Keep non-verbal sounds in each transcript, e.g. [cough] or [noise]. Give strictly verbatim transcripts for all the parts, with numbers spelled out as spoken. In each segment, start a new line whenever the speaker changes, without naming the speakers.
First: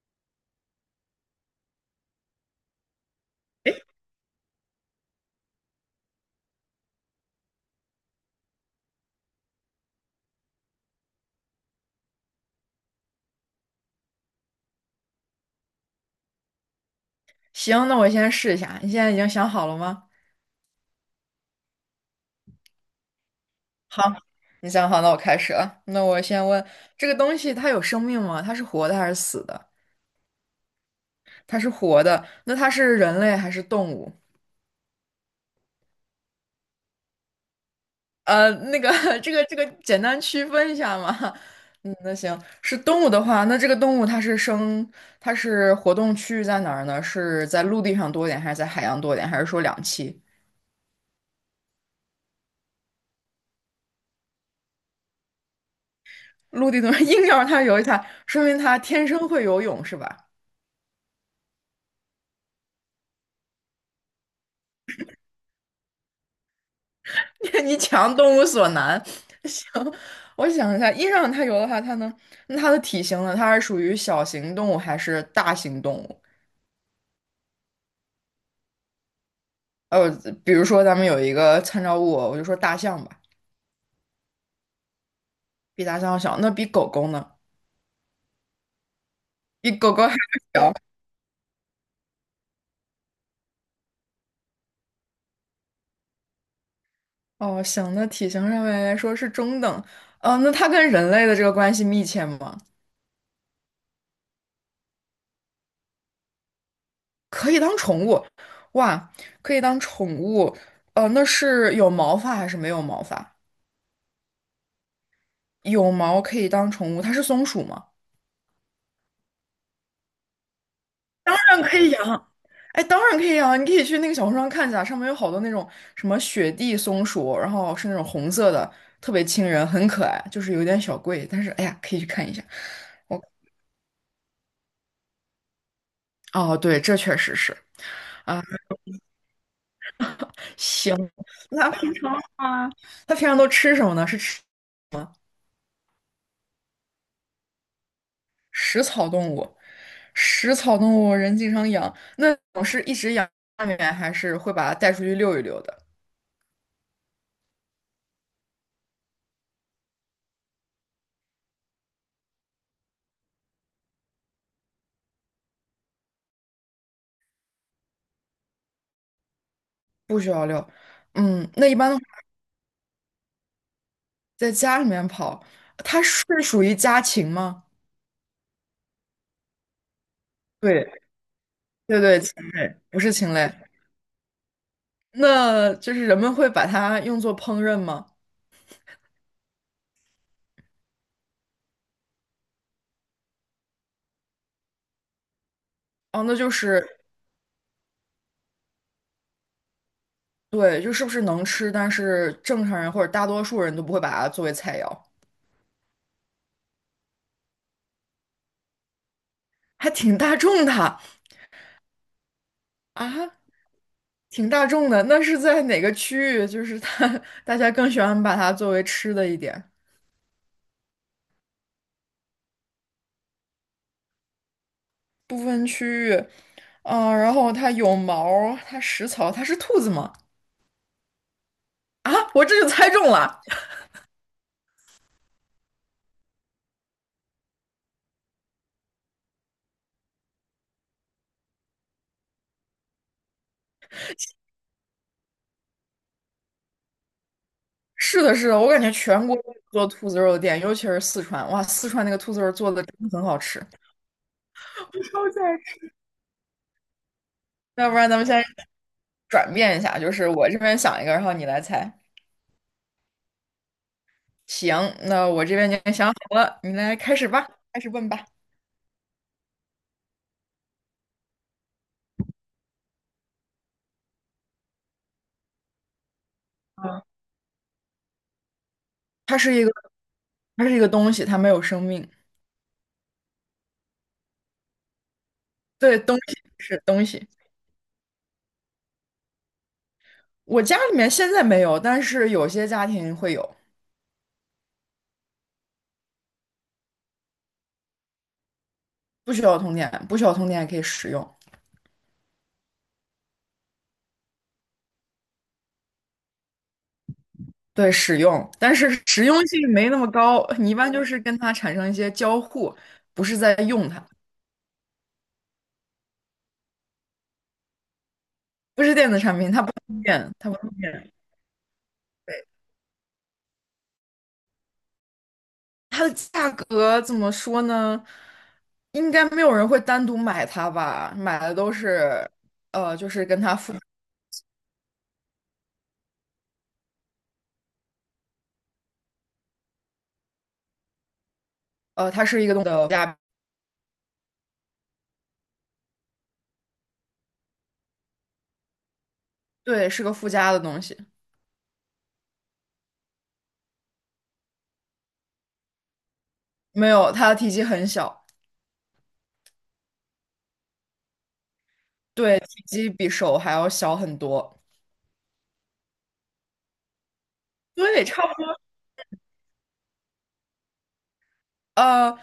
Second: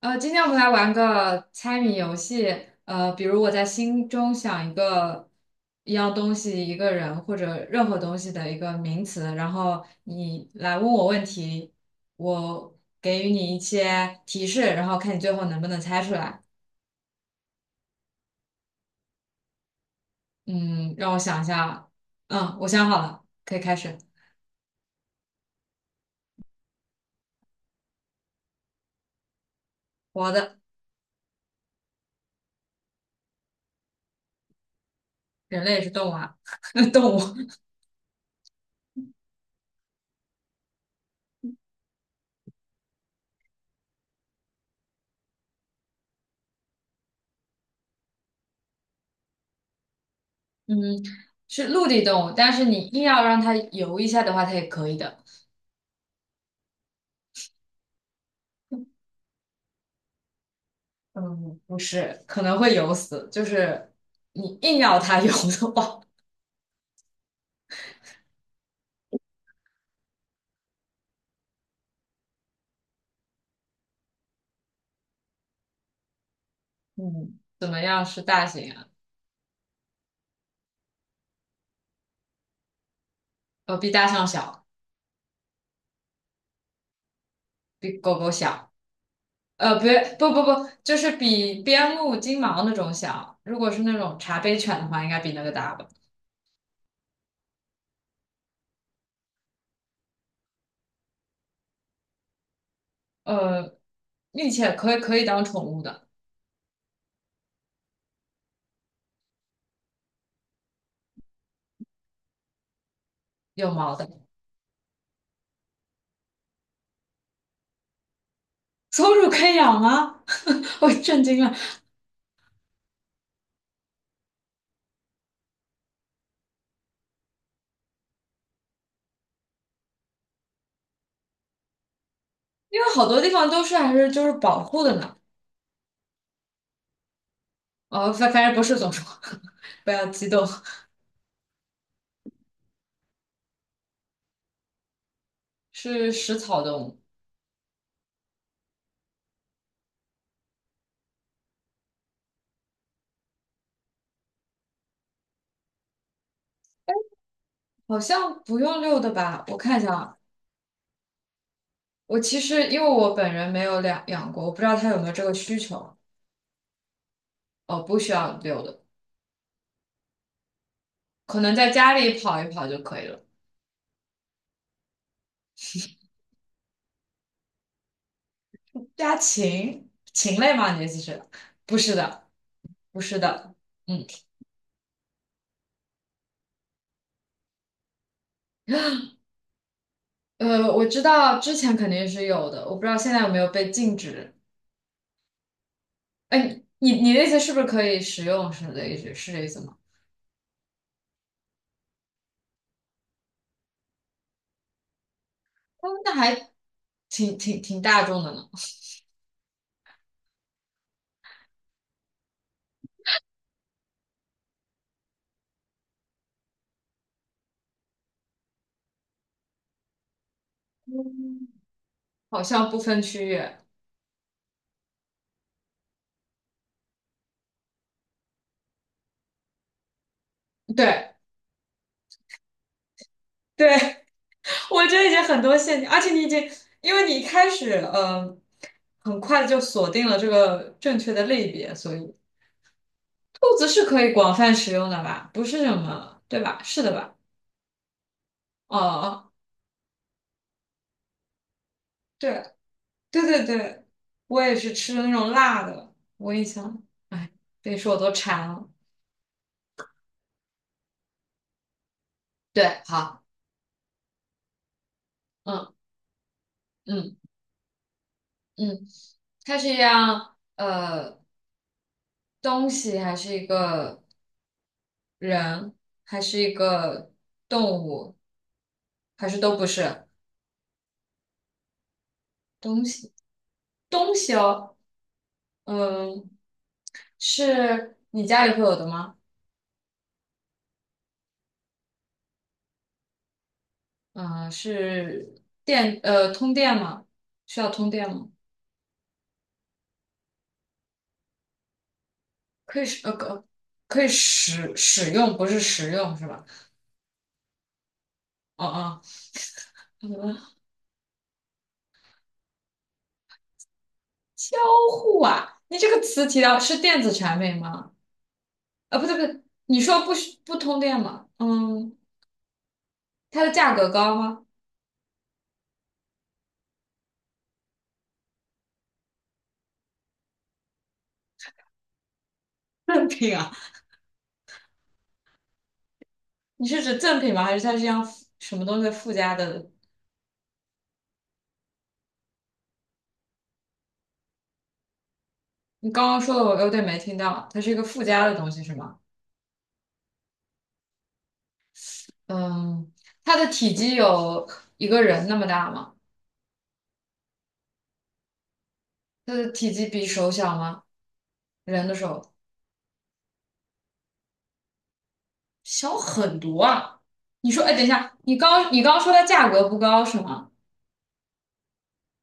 呃，今天我们来玩个猜谜游戏。呃，比如我在心中想一个一样东西、一个人或者任何东西的一个名词，然后你来问我问题，我给予你一些提示，然后看你最后能不能猜出来。
行，那我先试一下。你现在已经想好了吗？
嗯，让我想一下。嗯，我想好了，可以开始。
好，你想好，那我开始了。那我先问，这个东西它有生命吗？它是活的还是死的？
活的，
它是活的，那它是人类还是动物？
人类也是动物啊，[laughs] 动物。
呃，那个，[laughs] 这个，这个简单区分一下嘛。嗯，那行，是动物的话，那这个动物它是生，它是活动区域在哪儿呢？是在陆地上多一点，还是在海洋多一点，还是说两栖？
嗯，是陆地动物，但是你硬要让它游一下的话，它也可以的。
陆地的 [laughs] 硬要让它游一下，说明它天生会游泳是吧？
嗯，不是，可能会游死，就是你硬要它游的话，
[laughs] 你强动物所难，[laughs] 行，我想一下，印上它有的话，它能，那它的体型呢？它是属于小型动物还是大型动物？
[laughs] 嗯，怎么样是大型啊？
呃，比如说咱们有一个参照物，我就说大象吧，
呃，比大象小，
比大象要小，那比狗狗呢？
比狗狗小，
比
呃，
狗狗还
别，不不
要
不，
小。
就是比边牧、金毛那种小。如果是那种茶杯犬的话，应该比那个大吧？
哦，行，那体型上面来说是中等。呃，那它跟人类的这个关系密切吗？
呃，并且可以可以当宠物的，
可以当宠物，哇，可以当宠物。呃，那是有毛发还是没有毛发？
有毛的。
有毛可以当宠物，它是松鼠吗？
松鼠可以养吗？[laughs] 我震
当
惊了，
然可以养，哎，当然可以养，你可以去那个小红书上看一下，上面有好多那种什么雪地松鼠，然后是那种红色的，特别亲人，很可爱，就是有点小贵，但是哎呀，可以去看一下。
因为好多
我
地方都是还是就是保护的呢。
哦，对，这确实是
哦，反
啊。
反正不是松鼠，[laughs] 不要激动，
行，那它平常都吃什么呢？是吃
是食草动物。
食草动物，食草动物人经常养，那种是一直养家里面，还是会把它带出去遛一遛的？
好像不用遛的吧？我看一下啊，我其实因为我本人没有养养过，我不知道他有没有这个需求。哦，不需要遛的，
不需要遛，
可
嗯，
能
那
在
一般
家
的。
里跑一跑就可以了。
在家里面跑，它是属于家禽吗？
家禽禽类吗？你的
对，
意思是？不是
对对，
的，
禽类，不
不
是
是
禽类。
的。嗯，
那就是人们会把它用作烹饪吗？
呃，我知道之前肯定是有的，我不知道现在有没有被禁止。
哦，那就
哎，
是
你你的意思是不是可以食用？是的意思是这意思吗？
对，就是不是能吃，但是正常人或者大多数人都不会把它作为菜肴，
哦，那还挺挺挺大众的呢，
还挺大众的啊，挺大众的。那是在哪个区域？就是它，[laughs] 大家更喜欢把它作为吃的一点，
好像不分区域。
部分区域。嗯、然后它有毛儿它食草，它是兔子吗？
对
啊，我这就猜中了。
对，我觉得已经很多陷阱，而且你已经，因为你一开始呃，很快就锁定了这个正确的类别，所以兔子是可以广泛使用的吧？不是什么，对吧？是的吧？
是的，是的，我感觉全
哦，
国都有做兔子肉的店，尤其是四川，哇，四川那个兔子
对
肉做的真的
对
很好
对
吃。
对，我也是吃的那
[laughs] 超
种
级爱
辣
吃。
的，我印象，哎，别
要
说
不
我
然
都
咱们先
馋了。
转变一下，就是我这边想一个，然后你来猜。
对，好，
行，那我这边
嗯
已经想好了，你来开
嗯
始吧，开始问吧。
嗯，它是一样呃东西，还是一个人，还是一个动物，还
它
是
是
都
一
不
个，
是？
它是一个东西，它没有生命。
东西东西哦，
对，东
嗯，
西是东西。
是你家里会有的吗？
我家里面现在没有，但是有些家庭会有，
嗯，是电呃通电吗？需要通电吗？
不需要通电，不需要通电也可以使用。
可以使呃可可以使使用，不是食用是吧？
对，使用，
哦
但是
哦，
实用性没那么
好
高。
的
你一般就是跟它产生一些交互，不是在用它。
交互啊，你这个词提到是电子产品吗？
不是
啊，不
电
对
子
不
产
对，
品，它不
你
通
说不
电，
需
它
不
不通
通电
电。
吗？嗯，
对，
它的价格高吗？
它的价格怎么说呢？应该没有人会单独买它吧？买的都是，呃，
赠
就是
品
跟
啊，
它附，
你是指赠品吗？还是它是一样附什么东西附加的
呃，它是一个东的附加，
你刚刚说的我有点没听到，它是一个附加的东西是吗？
对，是个附加的东西。
嗯，它的体积有一个人那么大吗？
没有，它的体积很小。
它的体积比手小吗？人的手
对，体积比手还要小很多。
小很多啊。你说，哎，等一
对，
下，
差
你
不
刚你刚说它价格不高是吗？
呃，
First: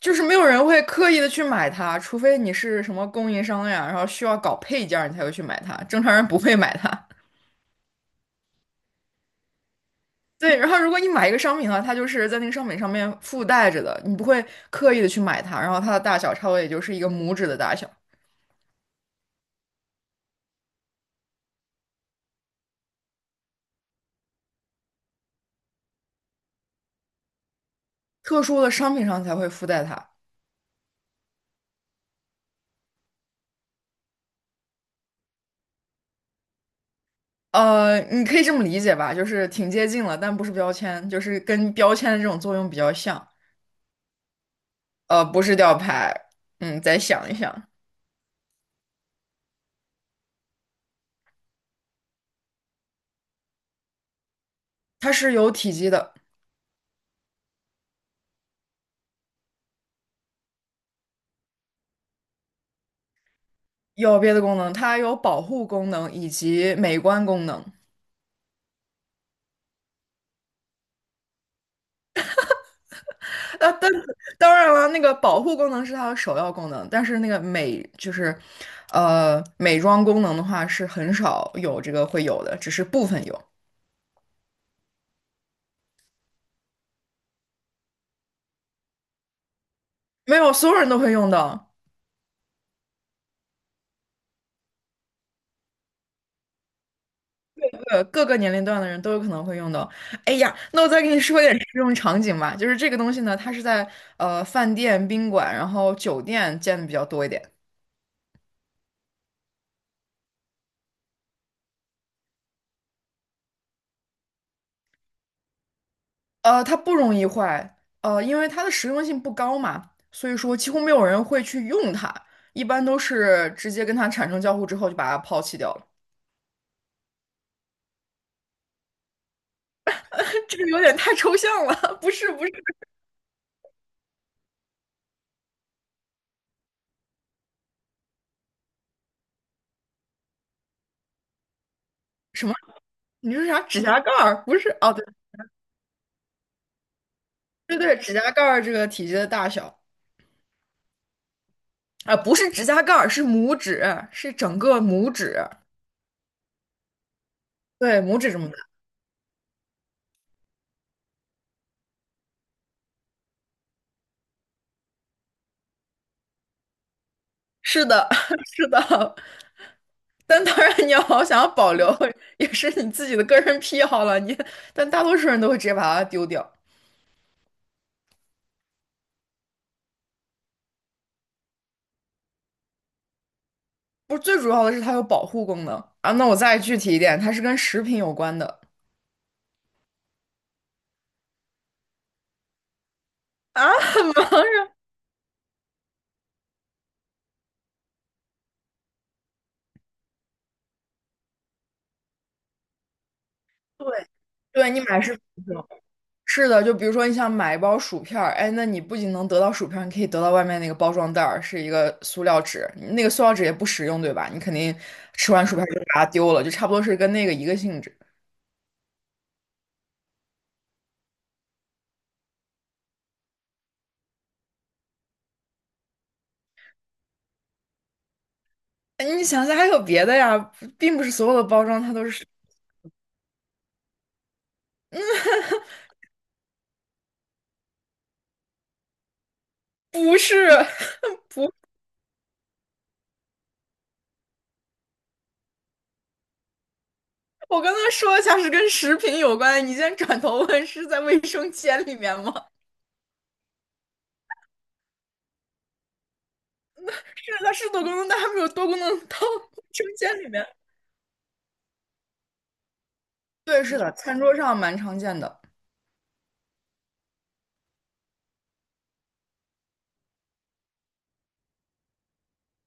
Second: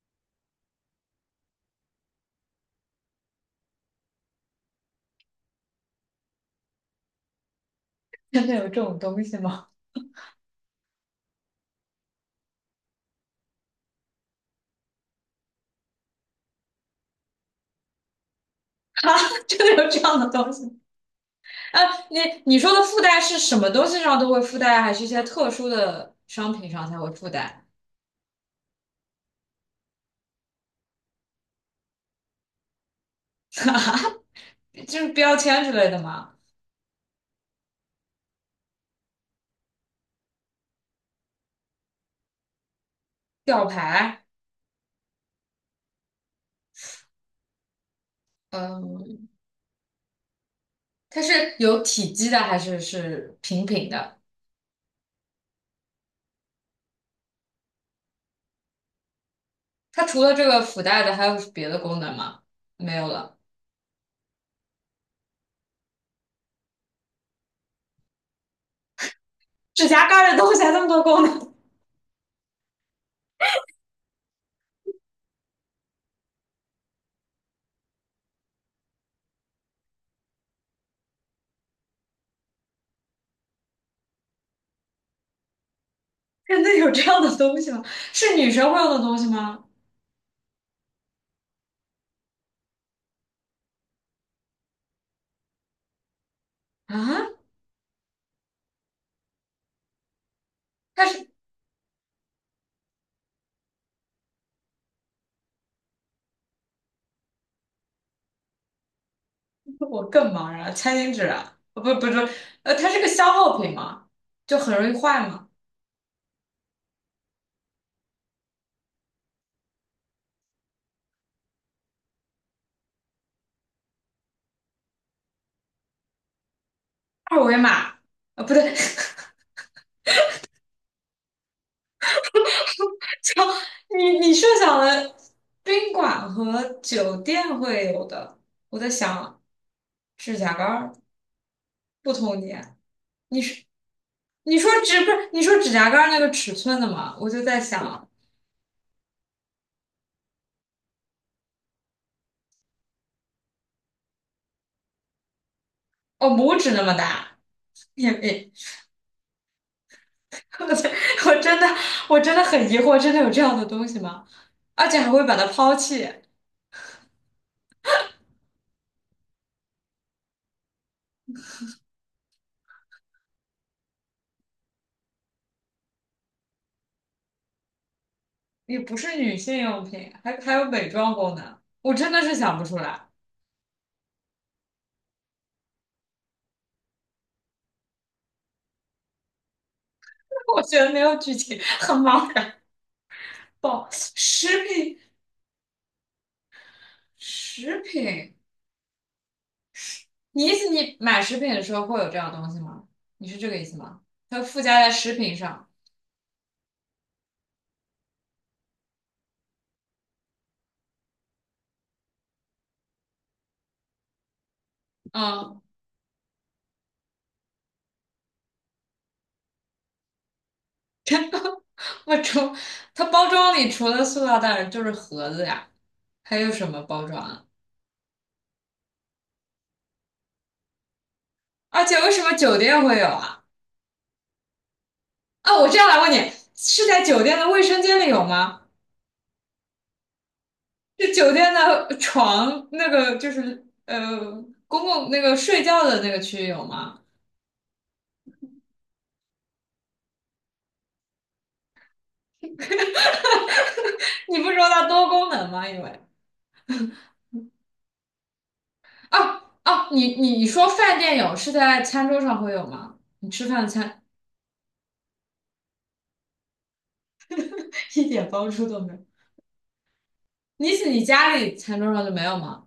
就是没有人会刻意的去买它，除非你是什么供应商呀，然后需要搞配件儿，你才会去买它，正常人不会买它。
[laughs] 真的有这种东西吗？
对，然后如果你买一个商品的话，它就是在那个商品上面附带着的，你不会刻意的去买它，然后它的大小差不多也就是一个拇指的大小。
[laughs] 啊，真的有这样的东西？啊，你你说的附带是什么东西上都会附带，还是一些特殊的商品上才会附带？
特殊的商品上才会附带它。
就是标签之类的吗？
呃，你可以这么理解吧，就是挺接近了，但不是标签，就是跟标签的这种作用比较像。
吊牌？
呃，不是吊牌，嗯，再想一想，
嗯、它是有体积的还是是平平的？
它是有体积的。
它除了这个附带的，还有别的功能吗？没有了。
有别的功能，它有保护功能以及美观功能。
指甲盖儿的东西还那么多功能，
啊，当当然了，那个保护功能是它的首要功能，但是那个美就是，呃，美妆功能的话是很少有这个会有的，只是部分有，
[laughs] 真的有这样的东西吗？是女生会用的东西吗？
没有所有人都会用到。
啊，
呃，各个年龄段的人都有可能会用到。哎呀，那我再
它
给你
是
说一点实用场景吧，就是这个东西呢，它是在呃饭店、宾馆，然后酒店见的比较多一点。
我更茫然了餐巾纸啊，呃不不不，呃，它是个消耗品吗？就很容易坏嘛。
呃，它不容易坏，呃，因为它的实用性不高嘛，所以说几乎没有人会去用它，一般都是直接跟它产生交互之后就把它抛弃掉了。
二维码，啊，不对，
[laughs] 这个有点太抽象了，[laughs] 不是不是。
[laughs] 就你你设想的宾馆和酒店会有的，我在想指甲盖儿不同
什么？
年，
你
你
说啥？
是
指甲盖儿？
你
不
说
是哦，
指
对
不是你说指甲盖儿那个尺寸的吗？我就在
对对，
想，
指甲盖儿这个体积的大小啊，不是指甲盖儿，是拇指，是整个拇指。
哦，拇指那么大，
对，
也
拇指这么
也，
大。
[laughs] 我在我真的我真的很疑惑，真的有这样的东西吗？而且还会把它抛弃，
是的，[laughs] 是的，但当然，你要想要保留，也是你自己的个人癖好了。你，但大多数人都会直接把它丢掉。
也不是女性用品，还还有美妆功能，我真的是想不出来，
不是，最主要的是它有保护功能啊。那我再具体一点，它是跟食品有关的
[laughs] 我觉得没有剧情，很茫然。宝，
啊。
食品食品，你意思你买食品的时候会有这样的东西吗？你是这个意思吗？
对，
它附
对
加
你
在
买
食
是
品上，
是的，就比如说你想买一包薯片儿，哎，那你不仅能得到薯片儿，你可以得到外面那个包装袋儿，是一个塑料纸，那个塑料纸也不实用，对吧？你肯定吃完薯
嗯。
片儿就把它丢了，就差不多是跟那个一个性质。
我除它包装里除了塑料袋就是盒子呀，还有什么包装啊？
哎你想想还有别的呀，并不是所有的包装
而
它
且
都
为什
是。
么酒店会有啊？啊，我这样来问你，是在酒店的卫生间里有吗？
不是，
是酒
不，
店的床那个就是呃公共那个睡觉的那个区域有吗？
我刚刚说一下是跟食品有关，你现在转头问是在卫生间里面吗？
你不说它多功能吗？因为
是，它是多功能，但它没有多功能到
啊
卫生
啊，你
间里
你
面。
说饭店有是在餐桌上会有吗？你吃饭
对，
的
是的，
餐
餐桌上蛮常见的。
[laughs] 一点帮助都没有，你你家里餐桌上就没有吗？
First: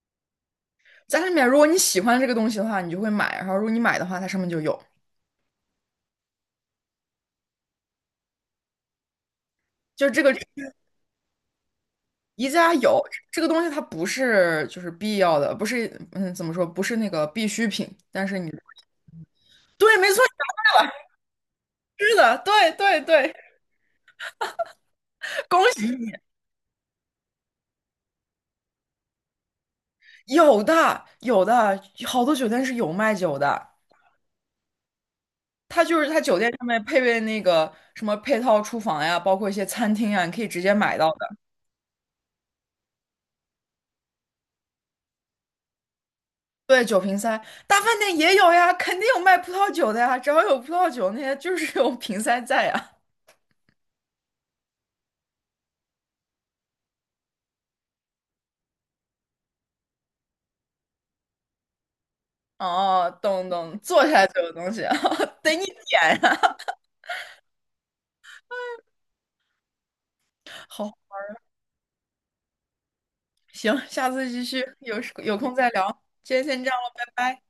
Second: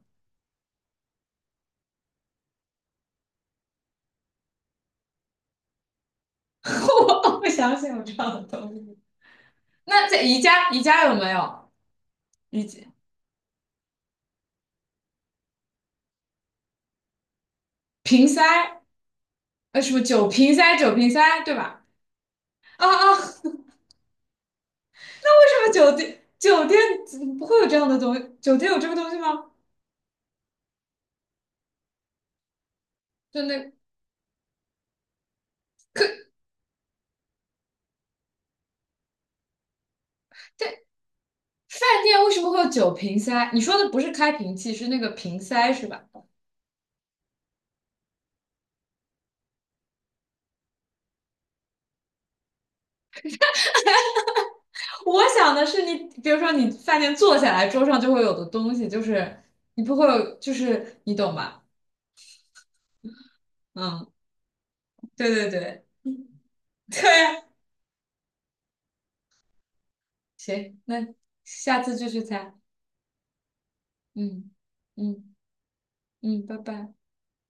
家里面，如果你喜欢这个东西的话，你就会买，然后如果你买的话，它上面就有，
[laughs] 我不相信有这样的东西。那
就
在
这个
宜家，宜家有没有？
宜
宜
家
家
有这个东西，它不是就是必要的，不是嗯怎么说，不是那个必需品，但
瓶
是你
塞，呃，什
对，
么
没错，
酒瓶塞、酒瓶塞，对吧？
是的，对
啊
对
啊，
对，
为什
恭
么酒
喜。
店酒店不会有这样的东西？酒店有这个东西吗？
有的，有的，好多酒店是有卖酒
就
的。
那
它就是它酒店上面配备那个什么配套厨房呀，包括一些餐厅呀，你可以直接
对
买到的。
饭店为什么会有酒瓶塞？你说的不是开瓶器，是那个瓶塞是吧？
对，酒瓶塞，大饭店也有呀，肯定有卖葡萄酒的呀。只要有葡萄酒，那些就是有瓶塞在呀。
我想的是你，比如说你饭店坐下来，桌上就会有的东西，就是你不会有，就是你懂吧？
哦，懂懂，坐
嗯，
下来就有东西，
对
[laughs]
对
得你
对
点呀。
[laughs] 对啊，行，
好，
那下次继续猜，
行，下次继
嗯
续，有
嗯
有空再聊。今天
嗯，拜
先这样了，
拜。
拜拜。